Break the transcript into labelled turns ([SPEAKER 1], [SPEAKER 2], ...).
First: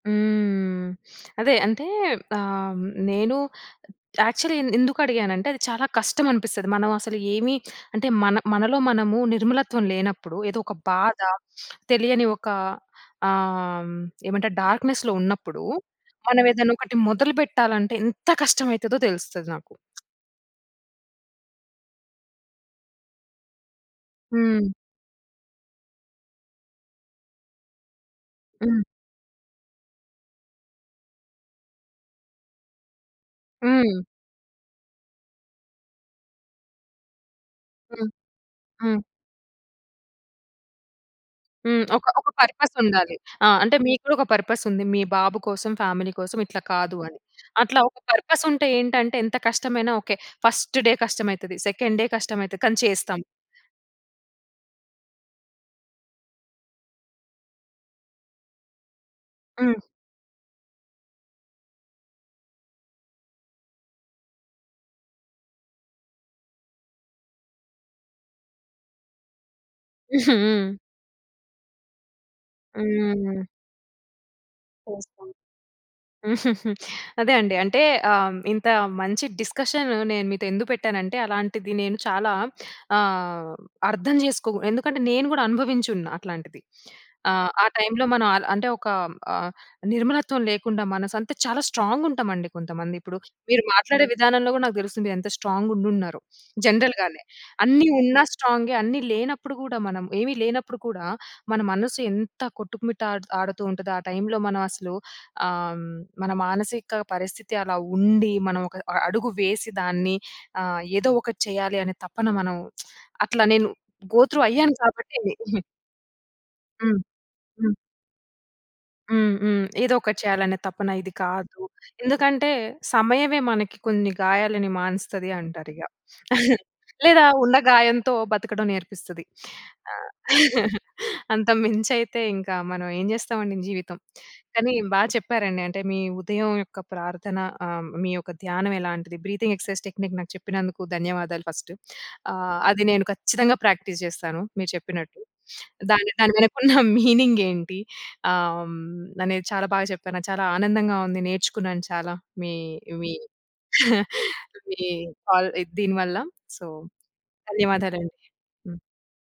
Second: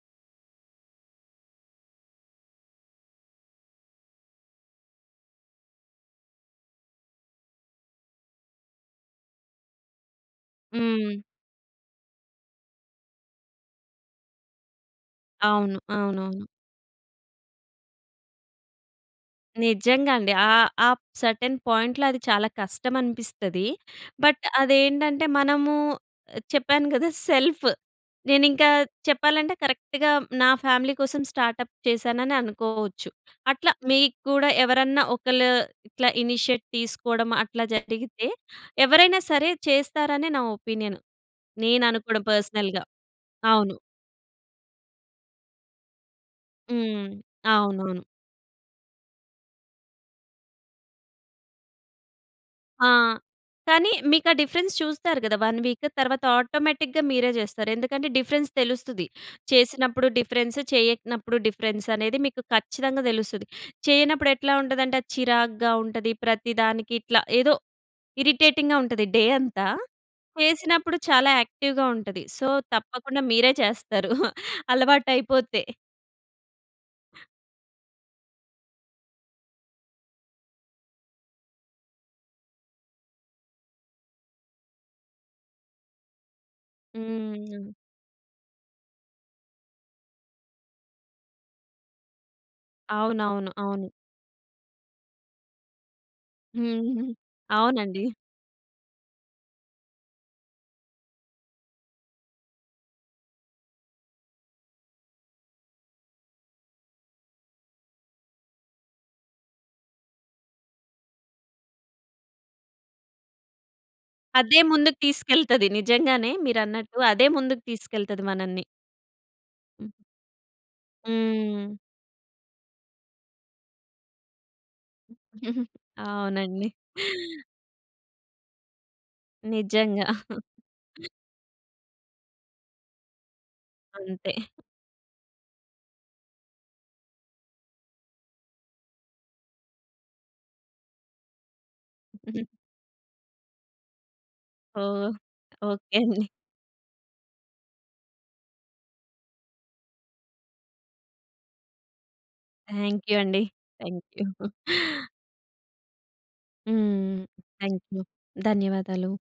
[SPEAKER 1] హ్మ్. అదే. అంటే ఆహ్, నేను యాక్చువల్లి ఎంద్ ఎందుకు అడిగానంటే అది చాలా కష్టమనిపిస్తది. మనం అసలు ఏమి అంటే మన మనలో మనము నిర్మలత్వం లేనప్పుడు ఏదో ఒక బాధ,
[SPEAKER 2] హ్మ్.
[SPEAKER 1] తెలియని ఒక ఆహ్, ఏమంటారు? డార్క్‌నెస్‌లో ఉన్నప్పుడు
[SPEAKER 2] అవును. అవునవును.
[SPEAKER 1] మనం ఏదన్నా ఒకటి మొదలు బెట్టాలంటే ఎంత కష్టం అయితదో తెలుస్తది నాకు.
[SPEAKER 2] నిజంగా అండి. ఆ ఆప్ సెర్టైన్ పాయింట్‌లో అది చాలా కష్టం అనిపిస్తది. బట్
[SPEAKER 1] హ్మ్.
[SPEAKER 2] అదేంటంటే మనము చెప్పాను గదా! సెల్ఫ్. నేనింకా
[SPEAKER 1] హ్మ్.
[SPEAKER 2] చెప్పాలంటే కరెక్ట్‌గా నా ఫ్యామిలీ కోసం స్టార్టప్ చేశాననే అనుకోవచ్చు. అట్లా
[SPEAKER 1] హ్మ్.
[SPEAKER 2] మీకు కూడా ఎవరన్నా ఒకళ్ళు ఇట్లా ఇనిషియేట్ తీసుకోవడం అట్లా
[SPEAKER 1] హ్మ్.
[SPEAKER 2] జరిగితే
[SPEAKER 1] హ్మ్.
[SPEAKER 2] ఎవరైనా సరే చేస్తారని నా ఒపీనియన్.
[SPEAKER 1] హ్మ్.
[SPEAKER 2] నేను
[SPEAKER 1] ఒక
[SPEAKER 2] అనుకోవడం
[SPEAKER 1] ఒక పర్పస్
[SPEAKER 2] పర్సనల్‌గా.
[SPEAKER 1] ఉండాలి. ఆ! అంటే
[SPEAKER 2] అవును.
[SPEAKER 1] మీకు గూడా ఒక పర్పస్ ఉంది. "మీ బాబు కోసం, ఫ్యామిలీ కోసం ఇట్లా కాదు"
[SPEAKER 2] హ్మ్.
[SPEAKER 1] అని. అట్లా ఒక
[SPEAKER 2] అవునవును.
[SPEAKER 1] పర్పస్ ఉంటే ఏంటంటే ఎంత కష్టమైనా ఓకే. ఫస్ట్ డే కష్టమైతది, సెకండ్ డే కష్టమైతది కానీ
[SPEAKER 2] ఆ!
[SPEAKER 1] చేస్తాం.
[SPEAKER 2] కానీ మీకు ఆ డిఫరెన్స్ చూస్తారు గదా! 1 వీక్. తర్వాత ఆటోమేటిక్‌గా మీరే జేస్తారు. ఎందుకంటే డిఫరెన్స్ తెలుస్తది.
[SPEAKER 1] హ్మ్.
[SPEAKER 2] చేసినప్పుడు డిఫరెన్స్, చెయ్యనప్పుడు డిఫరెన్స్ అనేది మీకు ఖచ్చితంగా తెలుస్తది. చేయనప్పుడు ఎట్లా ఉంటదంటే అది చిరాగ్గా ఉంటది. ప్రతి దానికి ఇట్లా ఏదో ఇరిటేటింగ్‌గా ఉంటది డే అంతా.
[SPEAKER 1] హ్మ్.
[SPEAKER 2] చేసినప్పుడు చాలా యాక్టివ్‌గా ఉంటది. సో తప్పకుండా
[SPEAKER 1] హ్మ్.
[SPEAKER 2] మీరే చేస్తారు.
[SPEAKER 1] చేస్తాం.
[SPEAKER 2] అలవాటైపోతే.
[SPEAKER 1] అదే అండి. అంటే ఆహ్, ఇంత మంచి డిస్కషన్ నేను మీతో ఎందు పెట్టానంటే అలాంటిది నేను చాలా ఆహ్, అర్థం చేసుకోవు. ఎందుకంటే నేను గూడా అనుభవించి ఉన్నా అట్లాంటిది. ఆహ్, ఆ
[SPEAKER 2] హ్మ్.
[SPEAKER 1] టైమ్‌లో మనం అల అంటే ఒక ఆహ్, నిర్మలత్వం లేకుండా మనసంతే చాలా స్ట్రాంగ్ ఉంటామండి కొంతమంది. ఇప్పుడు
[SPEAKER 2] అవునవును.
[SPEAKER 1] మీరు
[SPEAKER 2] అవును.
[SPEAKER 1] మాట్లాడే విధానంలో గూడా నాకు తెలుస్తుంది ఎంత స్ట్రాంగ్ ఉండున్నారో
[SPEAKER 2] హ్మ్.
[SPEAKER 1] జనరల్‌గానే. అన్నీ
[SPEAKER 2] అవునండి.
[SPEAKER 1] ఉన్న స్ట్రాంగే, అన్నీ లేనప్పుడు గూడా మనం ఏమి లేనప్పుడు కూడా మన మనసు ఎంత కొట్టుమిట్టాడుతూ ఉంటాదో ఆ టైమ్‌లో మనం అసలు ఆహ్, మన మానసిక పరిస్థితి అలా ఉండి, మనం ఒక అ అడుగు వేసి దాన్ని ఆహ్, ఏదో ఒకటి చేయాలి అనే తపన మనం అట్లా నేను గో త్రూ
[SPEAKER 2] అదే
[SPEAKER 1] అయ్యాను
[SPEAKER 2] ముందుకు
[SPEAKER 1] కాబట్టి.
[SPEAKER 2] తీసుకెల్తది. నిజంగానే మీరన్నట్టు
[SPEAKER 1] హ్మ్.
[SPEAKER 2] అదే ముందుకు
[SPEAKER 1] హ్మ్.
[SPEAKER 2] తీసుకెళ్తది మనల్ని.
[SPEAKER 1] హ్మ్. హ్మ్.
[SPEAKER 2] హ్మ్.
[SPEAKER 1] ఏదోకటి చేయాలనే తపన ఇది కాదు.
[SPEAKER 2] హ్మ్.
[SPEAKER 1] ఎందుకంటే "సమయమే మనకి కొన్ని గాయాలను మానుస్తది" అంటారిగ.
[SPEAKER 2] అవునండి.
[SPEAKER 1] లేదా ఉన్న గాయంతో బతకడం నేర్పిస్తది.
[SPEAKER 2] నిజంగా.
[SPEAKER 1] ఆహ్, అంతకు మించైతే ఇంకా మనం ఏం జేస్తామండి జీవితం.
[SPEAKER 2] అంతే.
[SPEAKER 1] కానీ బా చెప్పారండి. అంటే మీ ఉదయం యొక్క ప్రార్థన ఆహ్, మీ యొక్క ధ్యానం ఎలాంటిది? బ్రీతింగ్ ఎక్సర్సైజ్ టెక్నిక్ నాకు చెప్పినందుకు ధన్యవాదాలు ఫస్ట్. ఆహ్, అది నేను ఖచ్చితంగా ప్రాక్టీస్ జేస్తాను. మీరు
[SPEAKER 2] ఓహ్!
[SPEAKER 1] చెప్పినట్టు.
[SPEAKER 2] ఓకే
[SPEAKER 1] దాని
[SPEAKER 2] అండి.
[SPEAKER 1] దాని వెనక ఉన్న మీనింగ్ ఏంటి ఆహ్, అనేది చాలా బాగా చెప్పాను. నాకు చాలా ఆనందంగా ఉంది. నేర్చుకున్నాను చాలా. మీ మీ
[SPEAKER 2] థ్యాంక్యూ అండి. థ్యాంక్యూ.
[SPEAKER 1] మీ కాల్ ఇ దీని వల్ల. సో
[SPEAKER 2] హ్మ్. థ్యాంక్యూ.
[SPEAKER 1] ధన్యవాదాలండి. హ్మ్.
[SPEAKER 2] ధన్యవాదాలు.